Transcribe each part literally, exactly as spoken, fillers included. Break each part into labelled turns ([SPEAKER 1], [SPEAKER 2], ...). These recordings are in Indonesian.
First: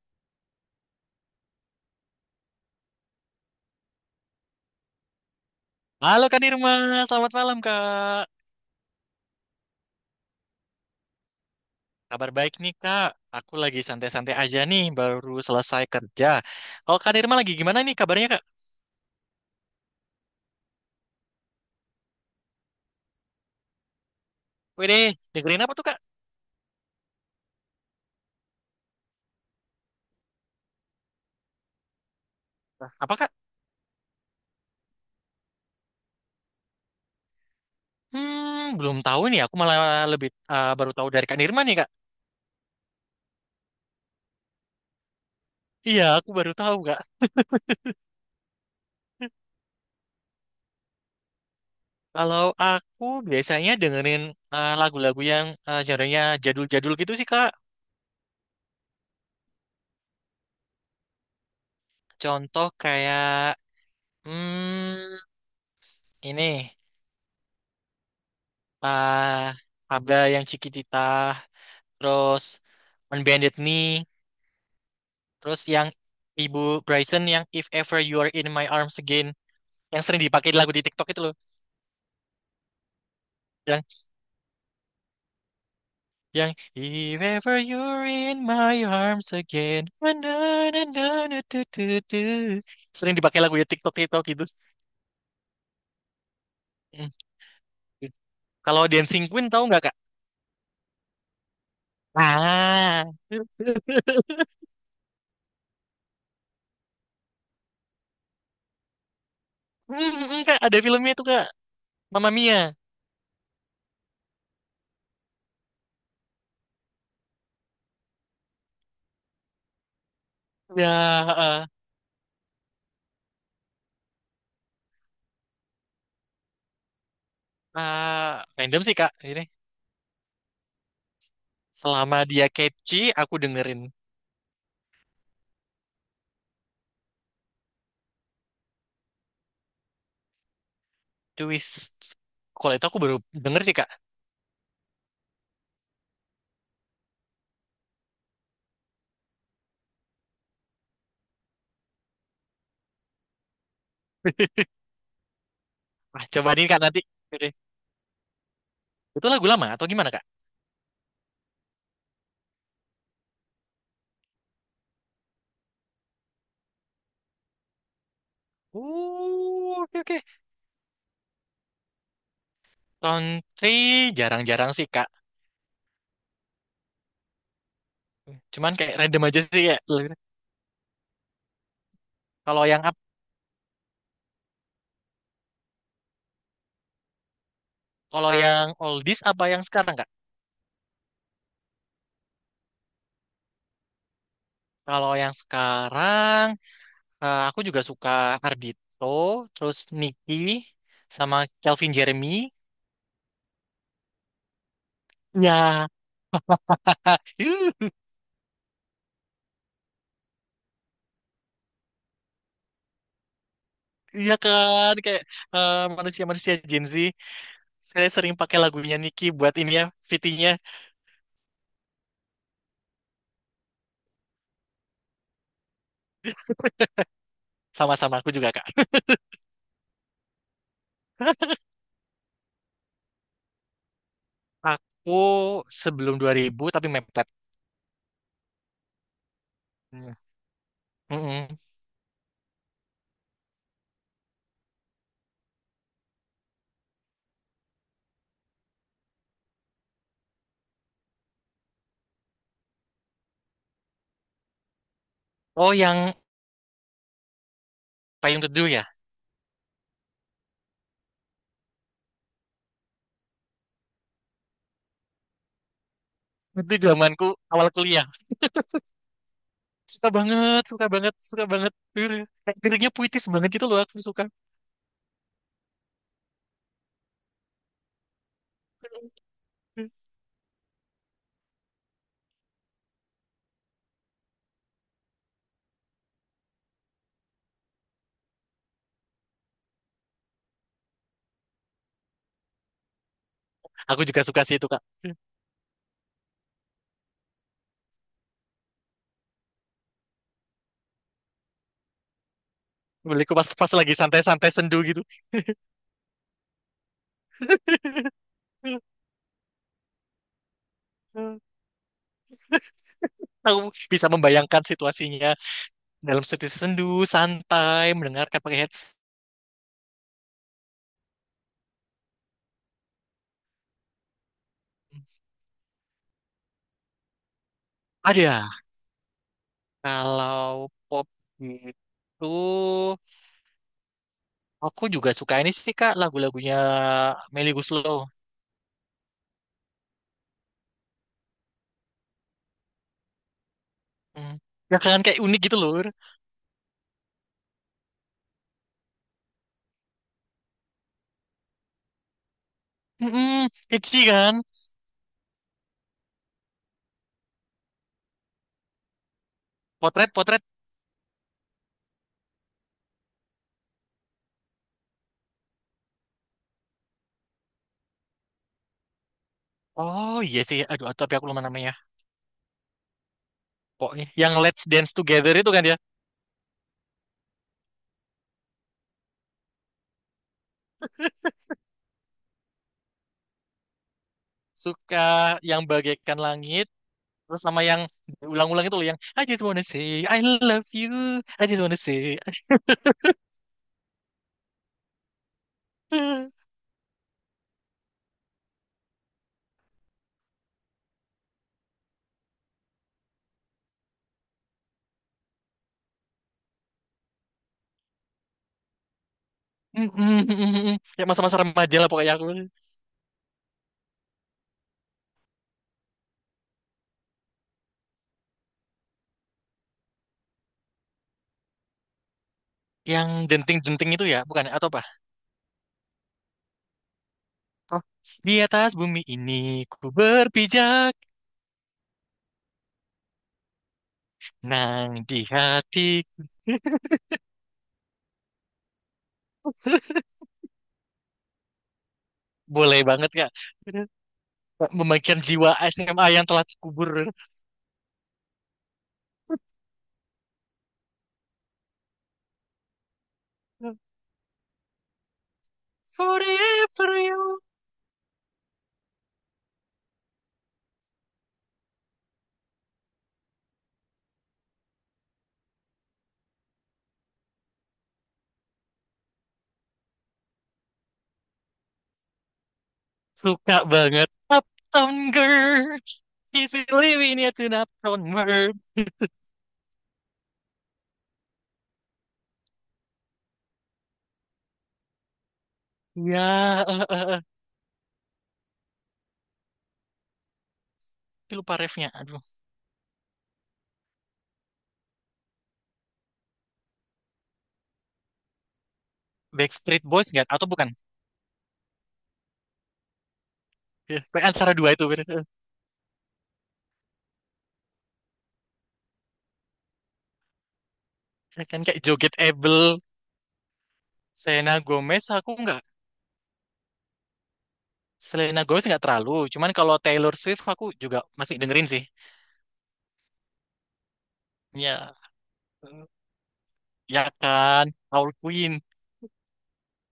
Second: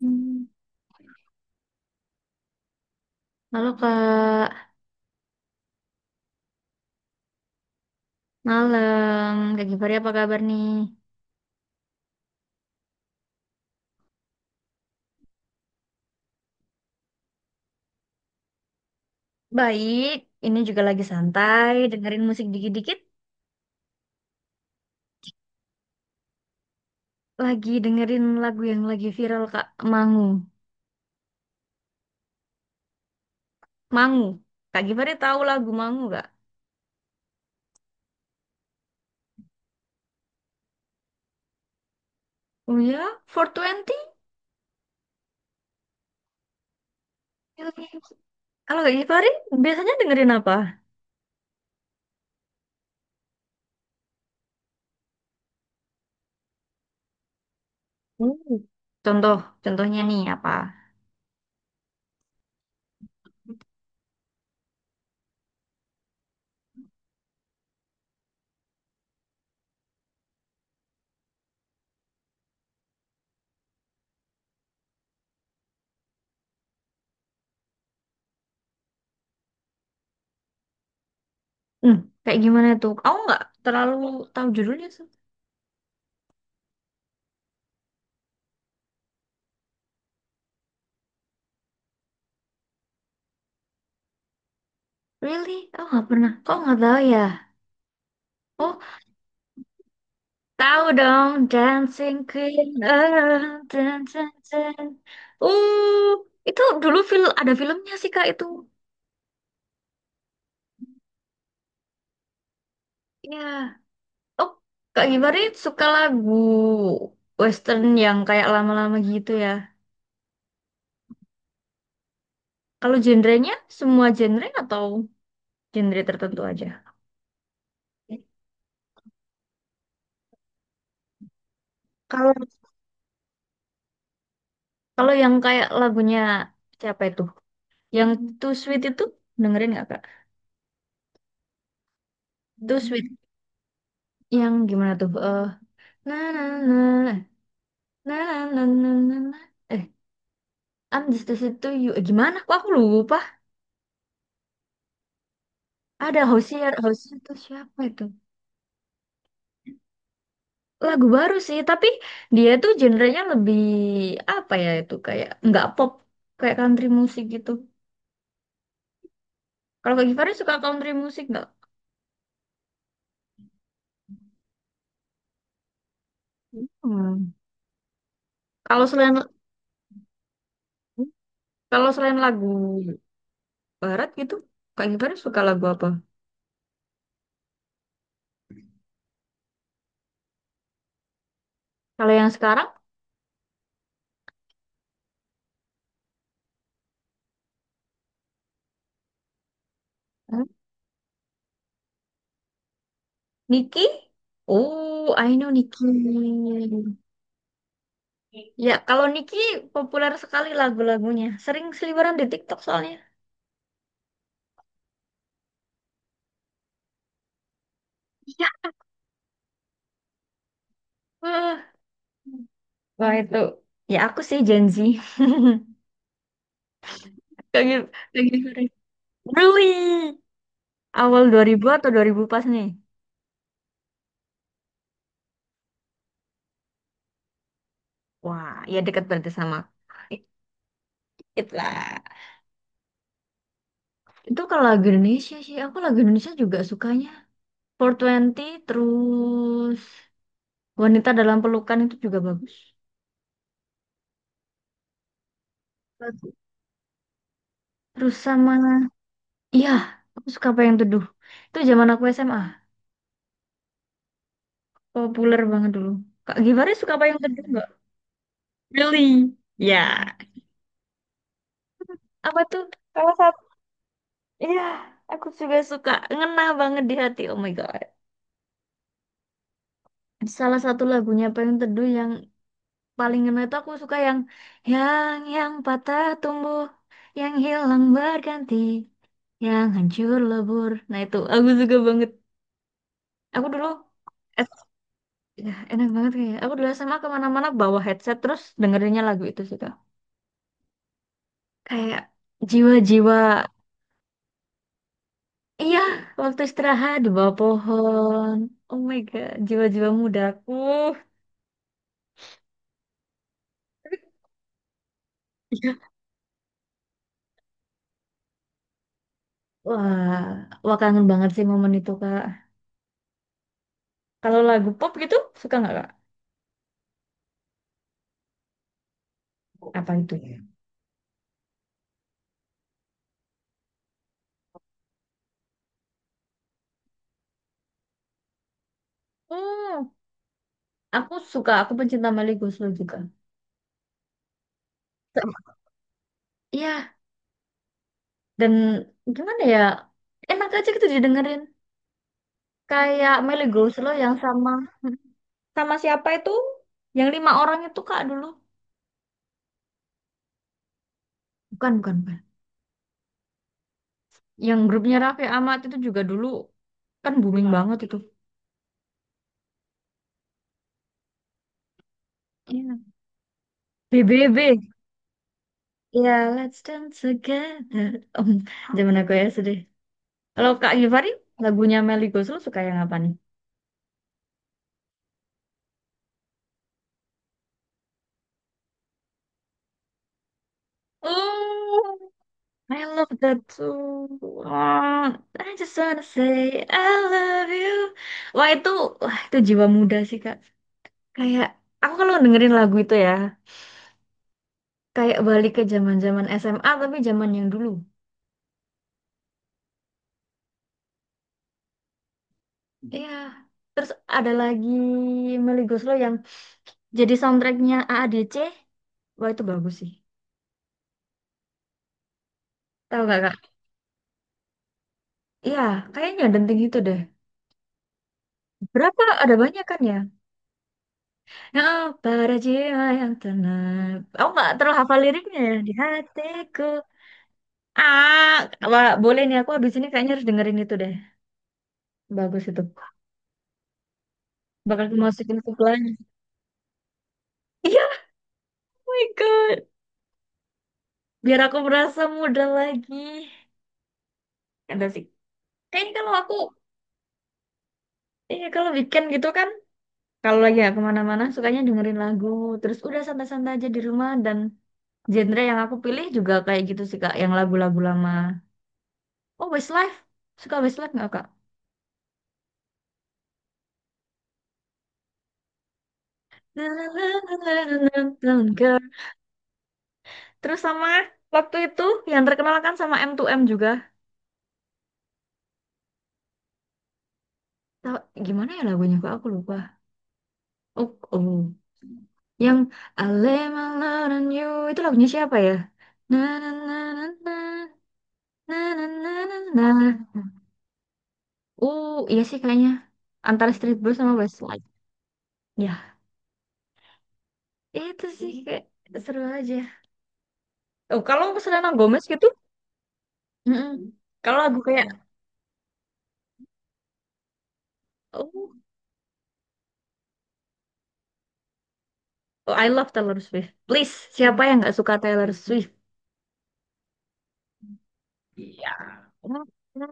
[SPEAKER 1] Hmm. Halo Kak,
[SPEAKER 2] Halo Kak Nirma, selamat malam Kak.
[SPEAKER 1] malam. Kak Givari apa kabar nih?
[SPEAKER 2] Kabar baik nih Kak. Aku lagi santai-santai aja nih, baru selesai kerja. Kalau Kak Nirma lagi gimana nih kabarnya Kak?
[SPEAKER 1] Baik, ini juga lagi santai, dengerin musik dikit-dikit,
[SPEAKER 2] Wede, dengerin apa tuh Kak?
[SPEAKER 1] lagi dengerin lagu yang lagi viral Kak, Mangu.
[SPEAKER 2] Lah, apa Kak?
[SPEAKER 1] Mangu. Kak Givari tahu lagu Mangu gak?
[SPEAKER 2] Hmm, belum tahu nih. Aku malah lebih eh, baru tahu dari Kak Nirma nih Kak.
[SPEAKER 1] Oh ya, four Twenty.
[SPEAKER 2] Iya, aku baru tahu Kak.
[SPEAKER 1] Kalau Kak Givari biasanya dengerin apa?
[SPEAKER 2] Kalau aku biasanya dengerin eh, lagu-lagu yang eh, genre-nya jadul-jadul gitu sih Kak.
[SPEAKER 1] Hmm. Contoh, contohnya nih apa?
[SPEAKER 2] Contoh kayak, hmm, ini, eh Abda yang Cikitita, terus Unbended Knee, terus yang Ibu Bryson yang If Ever You're in My Arms Again, yang sering dipakai di lagu di TikTok itu loh,
[SPEAKER 1] Hmm, kayak gimana tuh? Aku nggak
[SPEAKER 2] yang
[SPEAKER 1] terlalu tahu judulnya sih.
[SPEAKER 2] yang If Ever You're in My Arms Again, na na na na na du du du. Sering dipakai lagu di TikTok TikTok gitu.
[SPEAKER 1] Really? Aku nggak pernah. Kok nggak tahu
[SPEAKER 2] Mm.
[SPEAKER 1] ya? Oh,
[SPEAKER 2] Kalau Dancing Queen tahu nggak Kak?
[SPEAKER 1] tahu dong, Dancing Queen.
[SPEAKER 2] Ah,
[SPEAKER 1] Eh, dun, dun, dun. Uh, itu dulu film ada filmnya sih Kak itu.
[SPEAKER 2] mm, mm, Kak ada filmnya itu Kak, Mamma Mia.
[SPEAKER 1] Ya. Oh, Kak Gibari suka lagu western yang kayak lama-lama gitu ya.
[SPEAKER 2] Ya, eh.
[SPEAKER 1] Kalau genrenya semua genre atau genre tertentu aja?
[SPEAKER 2] eh, random sih Kak. Ini selama
[SPEAKER 1] Kalau
[SPEAKER 2] dia catchy, aku dengerin.
[SPEAKER 1] kalau yang kayak lagunya siapa itu? Yang Too Sweet itu dengerin nggak Kak?
[SPEAKER 2] Twist. Kalau
[SPEAKER 1] Too
[SPEAKER 2] itu aku
[SPEAKER 1] Sweet
[SPEAKER 2] baru denger sih, Kak.
[SPEAKER 1] yang gimana tuh? Eh, na na na na na na na na na. Eh, Andes di situ itu gimana? Kok aku lupa. Ada
[SPEAKER 2] Ah, coba nih,
[SPEAKER 1] Hosier,
[SPEAKER 2] Kak, nanti.
[SPEAKER 1] Hosier tuh
[SPEAKER 2] Oke.
[SPEAKER 1] siapa itu?
[SPEAKER 2] Itu lagu lama atau gimana, Kak?
[SPEAKER 1] Lagu baru sih, tapi dia tuh genrenya lebih apa ya itu kayak nggak pop, kayak country musik gitu.
[SPEAKER 2] Oh,
[SPEAKER 1] Kalau
[SPEAKER 2] oke,
[SPEAKER 1] Kak
[SPEAKER 2] oke.
[SPEAKER 1] Givari suka country musik nggak?
[SPEAKER 2] Country jarang-jarang sih, Kak.
[SPEAKER 1] Hmm.
[SPEAKER 2] Cuman
[SPEAKER 1] Kalau
[SPEAKER 2] kayak
[SPEAKER 1] selain
[SPEAKER 2] random aja sih, ya.
[SPEAKER 1] kalau selain lagu
[SPEAKER 2] Kalau yang up,
[SPEAKER 1] barat gitu, Kak Givari suka lagu apa?
[SPEAKER 2] kalau yang oldies apa yang sekarang, Kak?
[SPEAKER 1] Kalau yang sekarang,
[SPEAKER 2] Kalau yang sekarang, eh, aku juga suka Ardito, terus Nicky,
[SPEAKER 1] Hmm.
[SPEAKER 2] sama Calvin Jeremy.
[SPEAKER 1] Niki? Oh, I know Niki.
[SPEAKER 2] Ya,
[SPEAKER 1] Ya, kalau Niki populer sekali lagu-lagunya. Sering seliweran di TikTok soalnya.
[SPEAKER 2] iya kan, kayak eh, manusia-manusia Gen Z. Saya sering
[SPEAKER 1] Iya.
[SPEAKER 2] pakai lagunya Niki buat ini ya, fitinya
[SPEAKER 1] Eh, Wah itu ya aku sih Gen Z. Lagi
[SPEAKER 2] sama-sama aku
[SPEAKER 1] lagi
[SPEAKER 2] juga Kak.
[SPEAKER 1] Really awal dua ribu atau dua ribu pas nih.
[SPEAKER 2] Aku sebelum dua ribu tapi mepet.
[SPEAKER 1] Wah, ya dekat berarti sama.
[SPEAKER 2] Hmm. Mm-mm.
[SPEAKER 1] It lah. Itu kalau lagu Indonesia sih, aku lagu Indonesia juga sukanya. Four Twenty terus Wanita dalam Pelukan itu juga bagus.
[SPEAKER 2] Oh yang
[SPEAKER 1] Bagus. Terus
[SPEAKER 2] Payung
[SPEAKER 1] sama
[SPEAKER 2] Teduh ya.
[SPEAKER 1] iya, aku suka apa yang Teduh. Itu zaman aku S M A, populer banget dulu. Kak Givari
[SPEAKER 2] Itu
[SPEAKER 1] suka apa yang
[SPEAKER 2] zamanku
[SPEAKER 1] Teduh nggak?
[SPEAKER 2] awal kuliah.
[SPEAKER 1] Really?
[SPEAKER 2] Suka
[SPEAKER 1] Ya.
[SPEAKER 2] banget, suka banget, suka banget.
[SPEAKER 1] Apa
[SPEAKER 2] Kayak
[SPEAKER 1] tuh
[SPEAKER 2] liriknya
[SPEAKER 1] salah
[SPEAKER 2] puitis
[SPEAKER 1] satu,
[SPEAKER 2] banget gitu loh aku suka.
[SPEAKER 1] iya, aku juga suka. Ngena banget di hati oh my god, salah satu lagunya Payung Teduh yang paling ngena itu aku suka yang yang yang patah tumbuh, yang hilang berganti, yang hancur lebur, nah itu aku suka banget. Aku dulu
[SPEAKER 2] Aku juga suka sih
[SPEAKER 1] S-
[SPEAKER 2] itu Kak.
[SPEAKER 1] ya, enak banget kayak aku dulu S M A kemana-mana bawa headset terus dengerinnya lagu itu sih Kak. Kayak jiwa-jiwa,
[SPEAKER 2] Beliku pas pas lagi santai-santai sendu gitu.
[SPEAKER 1] iya, waktu istirahat di bawah pohon, oh my god jiwa-jiwa mudaku.
[SPEAKER 2] Aku bisa membayangkan situasinya
[SPEAKER 1] Iya.
[SPEAKER 2] dalam situasi sendu, santai, mendengarkan pakai headset.
[SPEAKER 1] Wah, wah kangen banget sih momen itu, Kak. Kalau lagu pop gitu, suka nggak, Kak?
[SPEAKER 2] Ada.
[SPEAKER 1] Apa itu?
[SPEAKER 2] Kalau pop gitu, aku juga suka ini sih Kak, lagu-lagunya Melly Goeslaw.
[SPEAKER 1] Hmm, aku suka, aku pencinta Melly Goeslaw juga.
[SPEAKER 2] Hmm. Ya kan kayak unik
[SPEAKER 1] Sama.
[SPEAKER 2] gitu loh.
[SPEAKER 1] Iya, dan gimana ya, enak aja gitu didengerin. Kayak Melly
[SPEAKER 2] Hmm,
[SPEAKER 1] Goeslaw
[SPEAKER 2] kecil
[SPEAKER 1] yang
[SPEAKER 2] kan.
[SPEAKER 1] sama, sama siapa itu? Yang lima orang itu, Kak, dulu.
[SPEAKER 2] Potret, potret.
[SPEAKER 1] Bukan, bukan, bukan. Yang grupnya Raffi Ahmad itu juga dulu kan booming banget itu.
[SPEAKER 2] Oh iya sih. Aduh, tapi aku lupa namanya.
[SPEAKER 1] Iya. B.
[SPEAKER 2] Pokoknya
[SPEAKER 1] B
[SPEAKER 2] yang Let's
[SPEAKER 1] B.
[SPEAKER 2] Dance Together itu kan ya.
[SPEAKER 1] Iya, Let's Dance Together. Om, zaman aku ya. Kalau Kak Givari, lagunya Melly Goeslaw suka yang apa nih?
[SPEAKER 2] Suka yang bagaikan langit. Terus sama yang ulang ulang itu loh yang I just wanna say I love you. I just wanna
[SPEAKER 1] Oh
[SPEAKER 2] say.
[SPEAKER 1] I love that song, I just wanna say I love you. Wah itu, wah itu jiwa muda sih Kak. Kayak aku kalau dengerin lagu itu ya, kayak balik ke zaman-zaman S M A tapi zaman yang dulu.
[SPEAKER 2] Mm, mm, mm, mm, mm. Ya masa-masa remaja lah pokoknya aku.
[SPEAKER 1] Iya. Terus ada lagi Melly Goeslaw yang jadi soundtracknya A A D C. Wah itu bagus sih. Tahu
[SPEAKER 2] Yang
[SPEAKER 1] gak Kak?
[SPEAKER 2] denting-denting itu ya, bukan? Ya? Atau apa?
[SPEAKER 1] Iya, kayaknya denting itu deh.
[SPEAKER 2] Oh, di atas
[SPEAKER 1] Berapa
[SPEAKER 2] bumi
[SPEAKER 1] ada
[SPEAKER 2] ini
[SPEAKER 1] banyak kan
[SPEAKER 2] ku
[SPEAKER 1] ya?
[SPEAKER 2] berpijak,
[SPEAKER 1] Oh, para jiwa yang tenang. Aku nggak terlalu
[SPEAKER 2] nang
[SPEAKER 1] hafal
[SPEAKER 2] di
[SPEAKER 1] liriknya ya. Di
[SPEAKER 2] hatiku.
[SPEAKER 1] hatiku. Ah, wah, boleh nih. Aku habis ini kayaknya harus dengerin itu deh. Bagus itu.
[SPEAKER 2] Boleh banget Kak.
[SPEAKER 1] Bakal aku
[SPEAKER 2] Memainkan
[SPEAKER 1] masukin ke
[SPEAKER 2] jiwa
[SPEAKER 1] playlist.
[SPEAKER 2] S M A yang telah kubur.
[SPEAKER 1] Iya, oh my God. Biar aku merasa muda lagi. Ada sih. Kayaknya kalau aku,
[SPEAKER 2] Forever you.
[SPEAKER 1] iya kalau weekend gitu kan. Kalau lagi ya kemana-mana, sukanya dengerin lagu. Terus udah santai-santai aja di rumah. Dan genre yang aku pilih juga kayak gitu sih, Kak. Yang lagu-lagu lama. Oh, Westlife. Suka Westlife nggak, Kak?
[SPEAKER 2] Suka banget. Uptown Girl. He's been living it in an Uptown Girl.
[SPEAKER 1] Terus sama waktu itu yang terkenal kan sama M two M juga.
[SPEAKER 2] Ya, eh, eh, eh.
[SPEAKER 1] Tau- Gimana ya lagunya kok aku lupa. Oh,
[SPEAKER 2] Tapi
[SPEAKER 1] oh.
[SPEAKER 2] lupa refnya. Aduh.
[SPEAKER 1] Yang I lay my love on you itu lagunya siapa ya? Na na na na na na na na na
[SPEAKER 2] Backstreet
[SPEAKER 1] na.
[SPEAKER 2] Boys nggak? Atau bukan?
[SPEAKER 1] Uh, iya sih kayaknya antara Street Blues
[SPEAKER 2] Ya,
[SPEAKER 1] sama
[SPEAKER 2] kayak antara
[SPEAKER 1] Westlife.
[SPEAKER 2] dua itu. Bener.
[SPEAKER 1] Ya, itu sih kayak seru aja. Oh, kalau
[SPEAKER 2] Eh, kan
[SPEAKER 1] Selena
[SPEAKER 2] kayak
[SPEAKER 1] Gomez
[SPEAKER 2] Joget
[SPEAKER 1] gitu,
[SPEAKER 2] Abel.
[SPEAKER 1] mm-mm. Kalau
[SPEAKER 2] Selena
[SPEAKER 1] lagu kayak
[SPEAKER 2] Gomez, aku nggak. Selena
[SPEAKER 1] oh,
[SPEAKER 2] Gomez nggak terlalu, cuman kalau Taylor Swift aku juga masih dengerin sih.
[SPEAKER 1] oh, I love Taylor Swift. Please, siapa yang nggak suka
[SPEAKER 2] Ya,
[SPEAKER 1] Taylor Swift?
[SPEAKER 2] ya kan, Our Queen.
[SPEAKER 1] Iya.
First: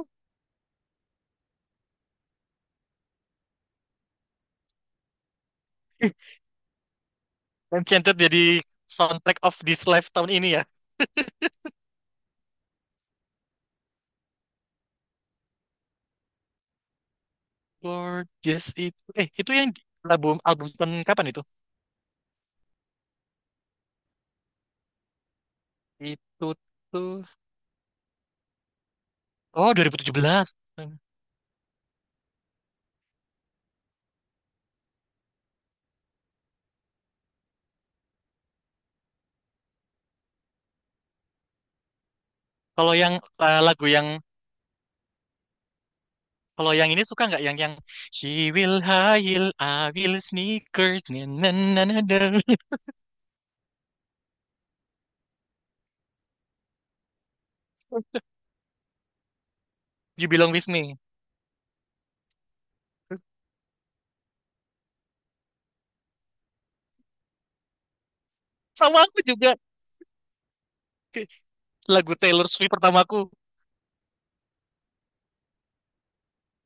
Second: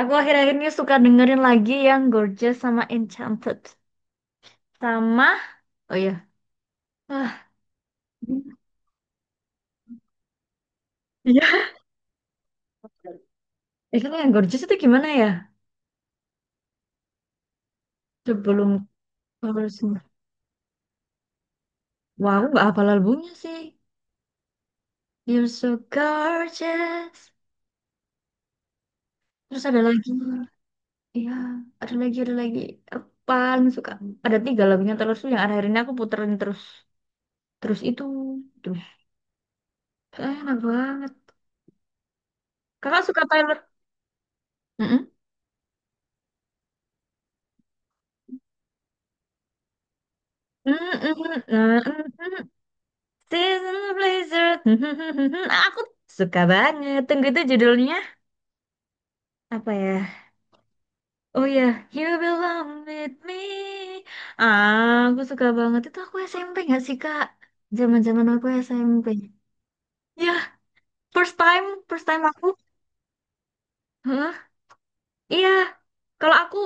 [SPEAKER 1] Aku akhir-akhir ini suka dengerin lagi yang Gorgeous sama Enchanted. Sama, oh iya. Ah,
[SPEAKER 2] Enchanted jadi soundtrack of this life tahun ini ya.
[SPEAKER 1] iya. Eh, kan yang Gorgeous itu gimana ya?
[SPEAKER 2] Gorgeous
[SPEAKER 1] Sebelum
[SPEAKER 2] itu, eh itu yang
[SPEAKER 1] chorus.
[SPEAKER 2] di- album album tahun kapan itu?
[SPEAKER 1] Wah, aku nggak hafal albumnya sih. You're so
[SPEAKER 2] Itu tuh,
[SPEAKER 1] gorgeous. Terus
[SPEAKER 2] oh
[SPEAKER 1] ada lagi.
[SPEAKER 2] dua ribu tujuh belas. Hmm.
[SPEAKER 1] Iya, ada lagi, ada lagi. Aku paling suka. Ada tiga lagunya terus tuh yang akhir-akhir ini aku puterin terus. Terus itu. Terus. Enak banget.
[SPEAKER 2] Kalau
[SPEAKER 1] Kakak
[SPEAKER 2] yang
[SPEAKER 1] suka Taylor?
[SPEAKER 2] eh, lagu yang
[SPEAKER 1] Mm-mm.
[SPEAKER 2] kalau yang ini suka nggak yang yang She will heal, I will sneakers, na
[SPEAKER 1] Mm-mm,
[SPEAKER 2] na na na na.
[SPEAKER 1] mm-mm, Season Blizzard. Mm-mm, aku suka banget. Tunggu itu judulnya apa ya?
[SPEAKER 2] You belong with me.
[SPEAKER 1] Oh ya, You Belong With Me. Ah, aku suka banget. Itu aku S M P nggak sih, Kak? Zaman-zaman aku
[SPEAKER 2] Sama
[SPEAKER 1] S M P.
[SPEAKER 2] aku juga.
[SPEAKER 1] Ya,
[SPEAKER 2] Ke-
[SPEAKER 1] first time, first
[SPEAKER 2] Lagu
[SPEAKER 1] time aku.
[SPEAKER 2] Taylor Swift pertamaku.
[SPEAKER 1] Hah? Iya. Kalau aku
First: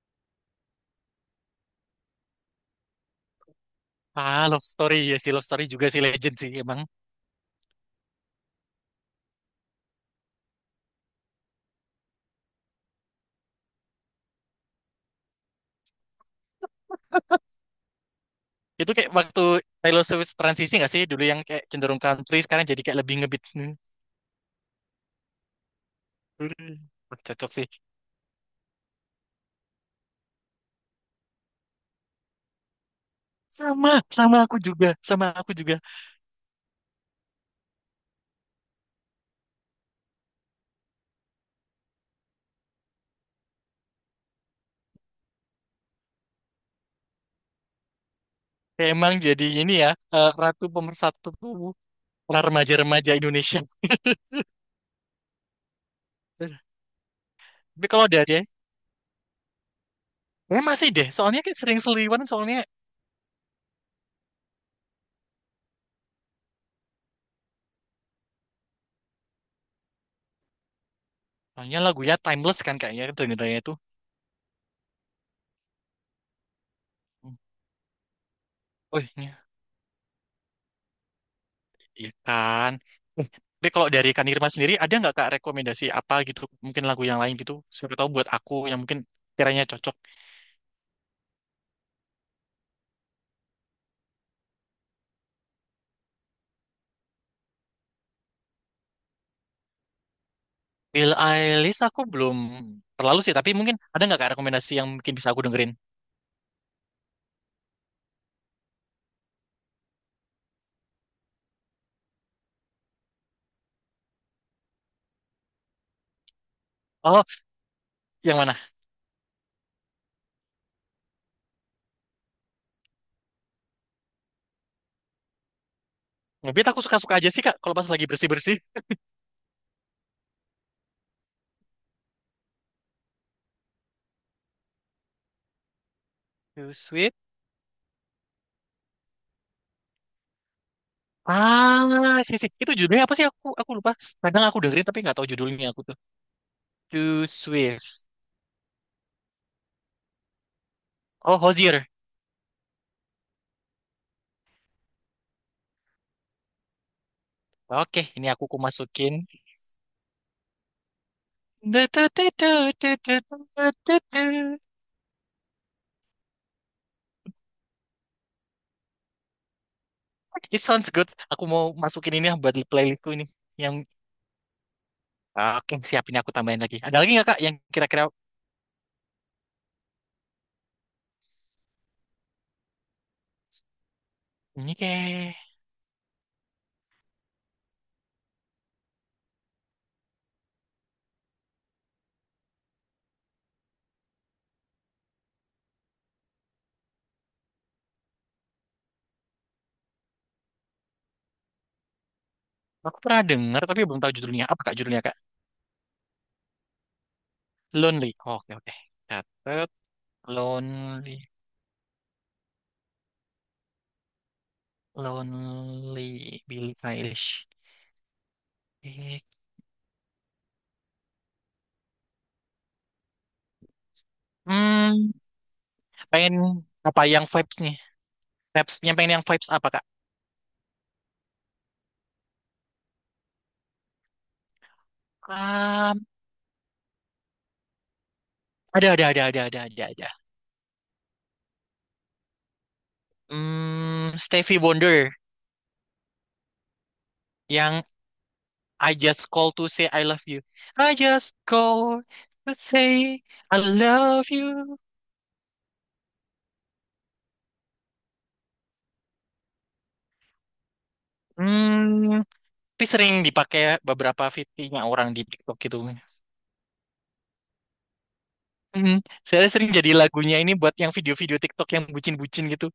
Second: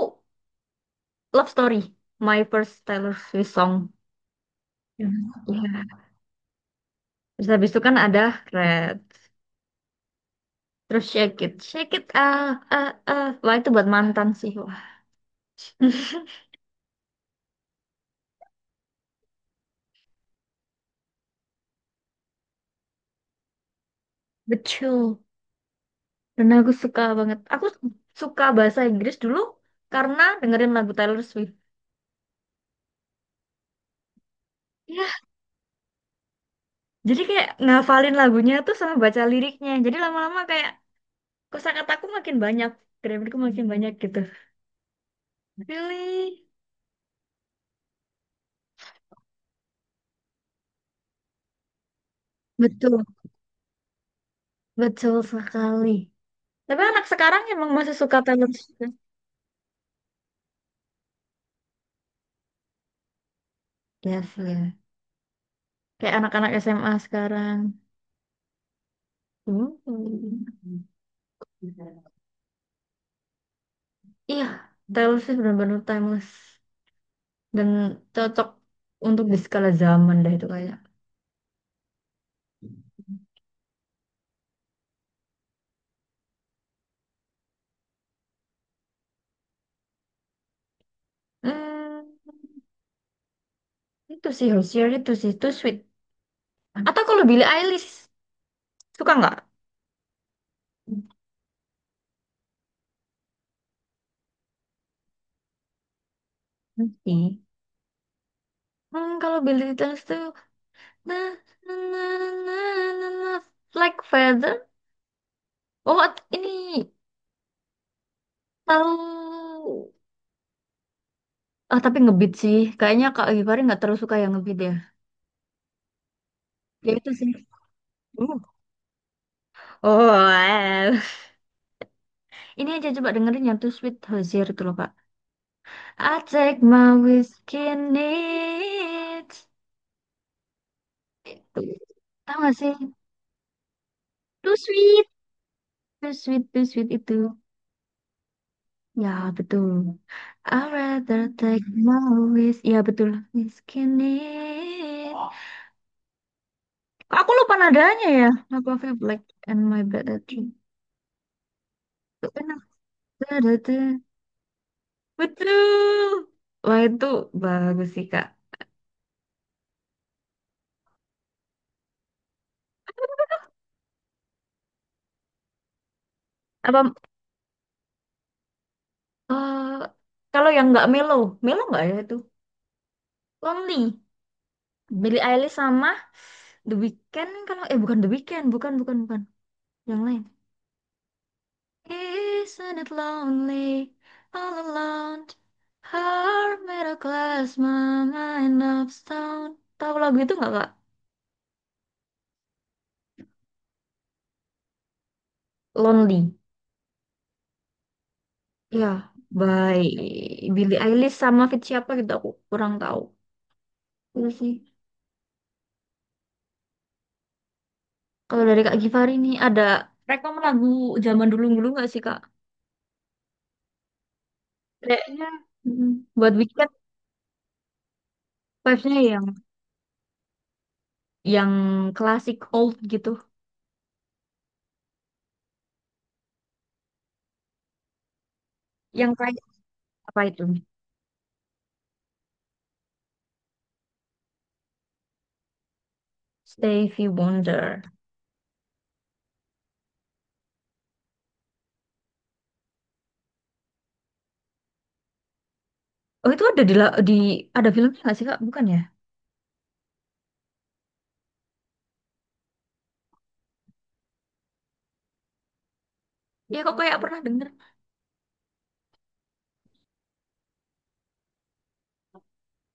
[SPEAKER 1] Love Story, my first Taylor Swift song.
[SPEAKER 2] Ah, Love Story
[SPEAKER 1] Iya.
[SPEAKER 2] ya si Love Story juga si Legend sih emang.
[SPEAKER 1] Terus habis itu kan ada Red. Terus shake it, shake it, ah, ah, ah. Wah, itu buat mantan sih, wah.
[SPEAKER 2] Itu kayak waktu Taylor Swift transisi nggak sih dulu yang kayak cenderung country sekarang jadi kayak lebih ngebeat.
[SPEAKER 1] Betul. Dan aku
[SPEAKER 2] Hmm,
[SPEAKER 1] suka banget.
[SPEAKER 2] cocok
[SPEAKER 1] Aku
[SPEAKER 2] sih.
[SPEAKER 1] suka bahasa Inggris dulu karena dengerin lagu Taylor Swift.
[SPEAKER 2] Sama, sama aku juga,
[SPEAKER 1] Ya,
[SPEAKER 2] sama aku juga.
[SPEAKER 1] jadi kayak ngafalin lagunya tuh sama baca liriknya. Jadi lama-lama kayak kosakataku makin banyak, grammarku makin banyak gitu. Really?
[SPEAKER 2] Kayak emang jadi ini ya eh, ratu pemersatu para
[SPEAKER 1] Betul,
[SPEAKER 2] remaja-remaja Indonesia.
[SPEAKER 1] betul sekali. Tapi anak sekarang emang
[SPEAKER 2] Tapi
[SPEAKER 1] masih
[SPEAKER 2] kalau
[SPEAKER 1] suka
[SPEAKER 2] ada deh,
[SPEAKER 1] Taylor Swift.
[SPEAKER 2] ya masih deh. Soalnya kayak sering seliwan soalnya.
[SPEAKER 1] Yes, ya. Kayak anak-anak S M A sekarang. Hmm.
[SPEAKER 2] Soalnya lagunya timeless kan kayaknya dengernya itu.
[SPEAKER 1] Iya, Taylor Swift benar-benar timeless dan cocok
[SPEAKER 2] Oh,
[SPEAKER 1] untuk di skala zaman dah itu kayak.
[SPEAKER 2] ikan. Eh, tapi kalau dari Kak Nirma sendiri, ada nggak Kak rekomendasi apa gitu? Mungkin lagu yang lain gitu. Siapa tahu buat aku yang mungkin kiranya cocok.
[SPEAKER 1] Hmm, itu sih Hozier itu sih itu sweet. Atau kalau Billie Eilish suka nggak?
[SPEAKER 2] Bill Eilish aku belum terlalu sih, tapi mungkin ada nggak Kak rekomendasi yang mungkin bisa aku dengerin?
[SPEAKER 1] Nanti. Hmm, kalau Billie Eilish tuh na na na na na na like feather. Oh, at- ini
[SPEAKER 2] Oh, yang mana?
[SPEAKER 1] tahu, ah tapi ngebeat sih. Kayaknya Kak Givari nggak terlalu suka yang ngebeat ya.
[SPEAKER 2] Mungkin aku
[SPEAKER 1] Ya itu
[SPEAKER 2] suka-suka
[SPEAKER 1] sih.
[SPEAKER 2] aja sih Kak, kalau pas lagi
[SPEAKER 1] Uh,
[SPEAKER 2] bersih-bersih.
[SPEAKER 1] Oh, well. Ini aja coba dengerin yang tuh Sweet Hozier itu loh, Kak. I take
[SPEAKER 2] Too
[SPEAKER 1] my
[SPEAKER 2] sweet.
[SPEAKER 1] whiskey neat. Itu.
[SPEAKER 2] Ah,
[SPEAKER 1] Tahu
[SPEAKER 2] sih, sih.
[SPEAKER 1] gak sih?
[SPEAKER 2] Itu judulnya apa sih? Aku aku lupa. Kadang
[SPEAKER 1] Too
[SPEAKER 2] aku dengerin tapi
[SPEAKER 1] sweet,
[SPEAKER 2] nggak tahu judulnya aku tuh.
[SPEAKER 1] too sweet, too sweet
[SPEAKER 2] Too
[SPEAKER 1] itu.
[SPEAKER 2] sweet.
[SPEAKER 1] Ya, betul. I rather
[SPEAKER 2] Oh,
[SPEAKER 1] take
[SPEAKER 2] Hozier.
[SPEAKER 1] my whis. Ya, betul. Whiskey neat. Kok aku lupa
[SPEAKER 2] Oke,
[SPEAKER 1] nadanya
[SPEAKER 2] ini
[SPEAKER 1] ya.
[SPEAKER 2] aku ku
[SPEAKER 1] Aku feel
[SPEAKER 2] masukin.
[SPEAKER 1] black and my bad at you. Tuh, enak. Da-da-da. Betul. Wah, itu bagus sih, Kak.
[SPEAKER 2] It sounds good. Aku mau masukin ini ya buat playlistku ini. Yang ah, oke, siapin aku tambahin lagi.
[SPEAKER 1] Apa,
[SPEAKER 2] Ada lagi nggak Kak yang kira-kira
[SPEAKER 1] eh, kalau yang nggak melo, melo nggak ya itu? Lonely.
[SPEAKER 2] ini
[SPEAKER 1] Billie
[SPEAKER 2] kayak
[SPEAKER 1] Eilish sama The Weeknd kalau eh bukan The Weeknd, bukan bukan bukan yang lain. Isn't it lonely all alone? Heart made of glass, my mind. Tahu lagu itu nggak kak?
[SPEAKER 2] aku pernah dengar tapi belum tahu judulnya. Apa Kak judulnya Kak?
[SPEAKER 1] Lonely.
[SPEAKER 2] Lonely. Oke, oke.
[SPEAKER 1] Ya,
[SPEAKER 2] Catat
[SPEAKER 1] baik. Billie Eilish
[SPEAKER 2] Lonely,
[SPEAKER 1] sama feat siapa gitu aku kurang tahu. Itu sih.
[SPEAKER 2] Lonely Billie Eilish.
[SPEAKER 1] Kalau dari Kak Givari
[SPEAKER 2] Eh,
[SPEAKER 1] nih ada rekom lagu zaman dulu-dulu nggak sih Kak?
[SPEAKER 2] Hmm,
[SPEAKER 1] Kayaknya mm buat
[SPEAKER 2] pengen
[SPEAKER 1] weekend
[SPEAKER 2] apa yang vibes nih? Vibes yang
[SPEAKER 1] vibes-nya
[SPEAKER 2] pengen
[SPEAKER 1] yang
[SPEAKER 2] yang vibes apa Kak?
[SPEAKER 1] yang klasik old gitu.
[SPEAKER 2] Um, ada ada
[SPEAKER 1] Yang
[SPEAKER 2] ada ada
[SPEAKER 1] kayak
[SPEAKER 2] ada ada ada.
[SPEAKER 1] apa itu?
[SPEAKER 2] Hmm, Stevie Wonder
[SPEAKER 1] Stevie Wonder.
[SPEAKER 2] yang I just call to say I love you. I just call to say I love you.
[SPEAKER 1] Oh itu ada di la- di ada filmnya nggak sih Kak? Bukan ya?
[SPEAKER 2] Hmm, tapi sering dipakai beberapa fitnya orang di TikTok gitu.
[SPEAKER 1] Ya kok kayak pernah denger.
[SPEAKER 2] Hmm, saya sering jadi lagunya ini buat yang video-video TikTok yang bucin-bucin gitu.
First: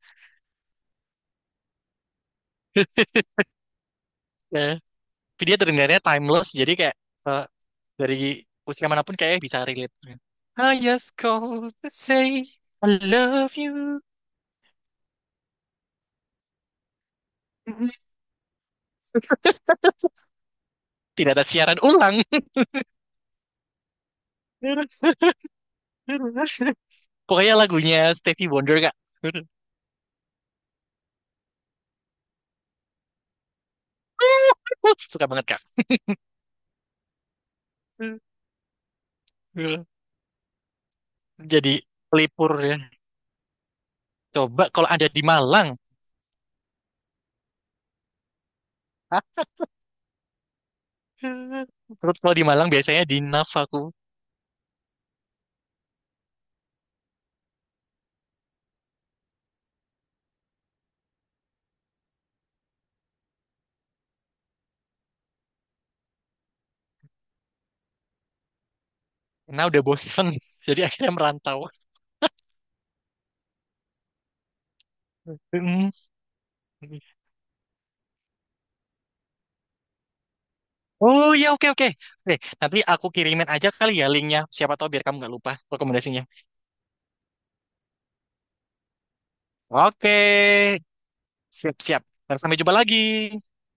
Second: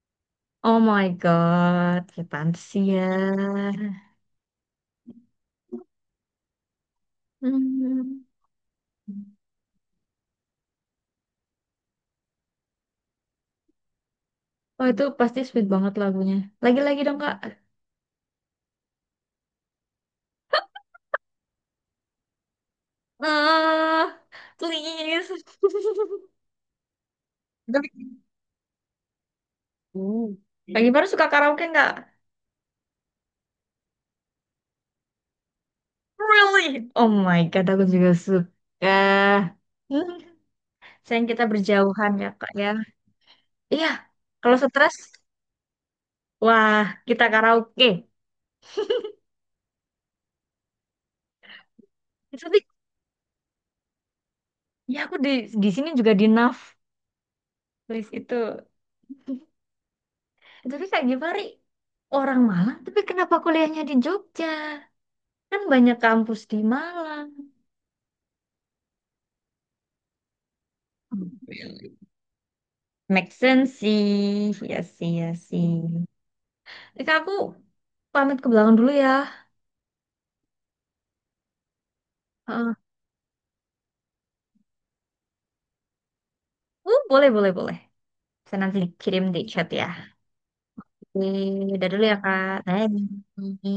[SPEAKER 1] Oh my God, setan sih ya.
[SPEAKER 2] Eh, tapi dia terdengarnya timeless, jadi kayak eh, dari
[SPEAKER 1] Hmm.
[SPEAKER 2] usia manapun kayak bisa relate. I just call to say I love you.
[SPEAKER 1] Oh itu pasti sweet banget lagunya. Lagi-lagi dong Kak.
[SPEAKER 2] Tidak ada siaran ulang.
[SPEAKER 1] Ah, please.
[SPEAKER 2] Pokoknya lagunya
[SPEAKER 1] Tapi-
[SPEAKER 2] Stevie Wonder, Kak.
[SPEAKER 1] Uh. Kak Gimana suka karaoke nggak?
[SPEAKER 2] Suka banget, Kak.
[SPEAKER 1] Really? Oh my God, aku juga suka. Hmm. Sayang kita
[SPEAKER 2] Jadi
[SPEAKER 1] berjauhan ya Kak
[SPEAKER 2] pelipur
[SPEAKER 1] ya.
[SPEAKER 2] ya.
[SPEAKER 1] Iya, kalau
[SPEAKER 2] Coba kalau
[SPEAKER 1] stres
[SPEAKER 2] ada di Malang.
[SPEAKER 1] wah, kita karaoke.
[SPEAKER 2] Terus kalau di
[SPEAKER 1] Tapi
[SPEAKER 2] Malang biasanya di naf aku.
[SPEAKER 1] ya aku di di sini juga di naf list itu. Tapi Kak Givari orang Malang, tapi kenapa kuliahnya di Jogja? Kan banyak kampus di Malang.
[SPEAKER 2] Nah udah bosen, jadi akhirnya merantau.
[SPEAKER 1] Make sense sih. Ya sih, ya sih.
[SPEAKER 2] Hmm.
[SPEAKER 1] Jadi Kak, aku pamit ke belakang dulu ya.
[SPEAKER 2] Oh iya oke oke. Oke,
[SPEAKER 1] Heeh.
[SPEAKER 2] nanti aku kirimin aja kali ya linknya. Siapa tahu biar kamu nggak lupa rekomendasinya.
[SPEAKER 1] Uh, boleh, boleh, boleh. Saya nanti kirim di chat ya.
[SPEAKER 2] Oke,
[SPEAKER 1] Oke,
[SPEAKER 2] siap
[SPEAKER 1] dadah dulu
[SPEAKER 2] siap.
[SPEAKER 1] ya,
[SPEAKER 2] Dan
[SPEAKER 1] Kak.
[SPEAKER 2] sampai jumpa lagi.
[SPEAKER 1] Bye.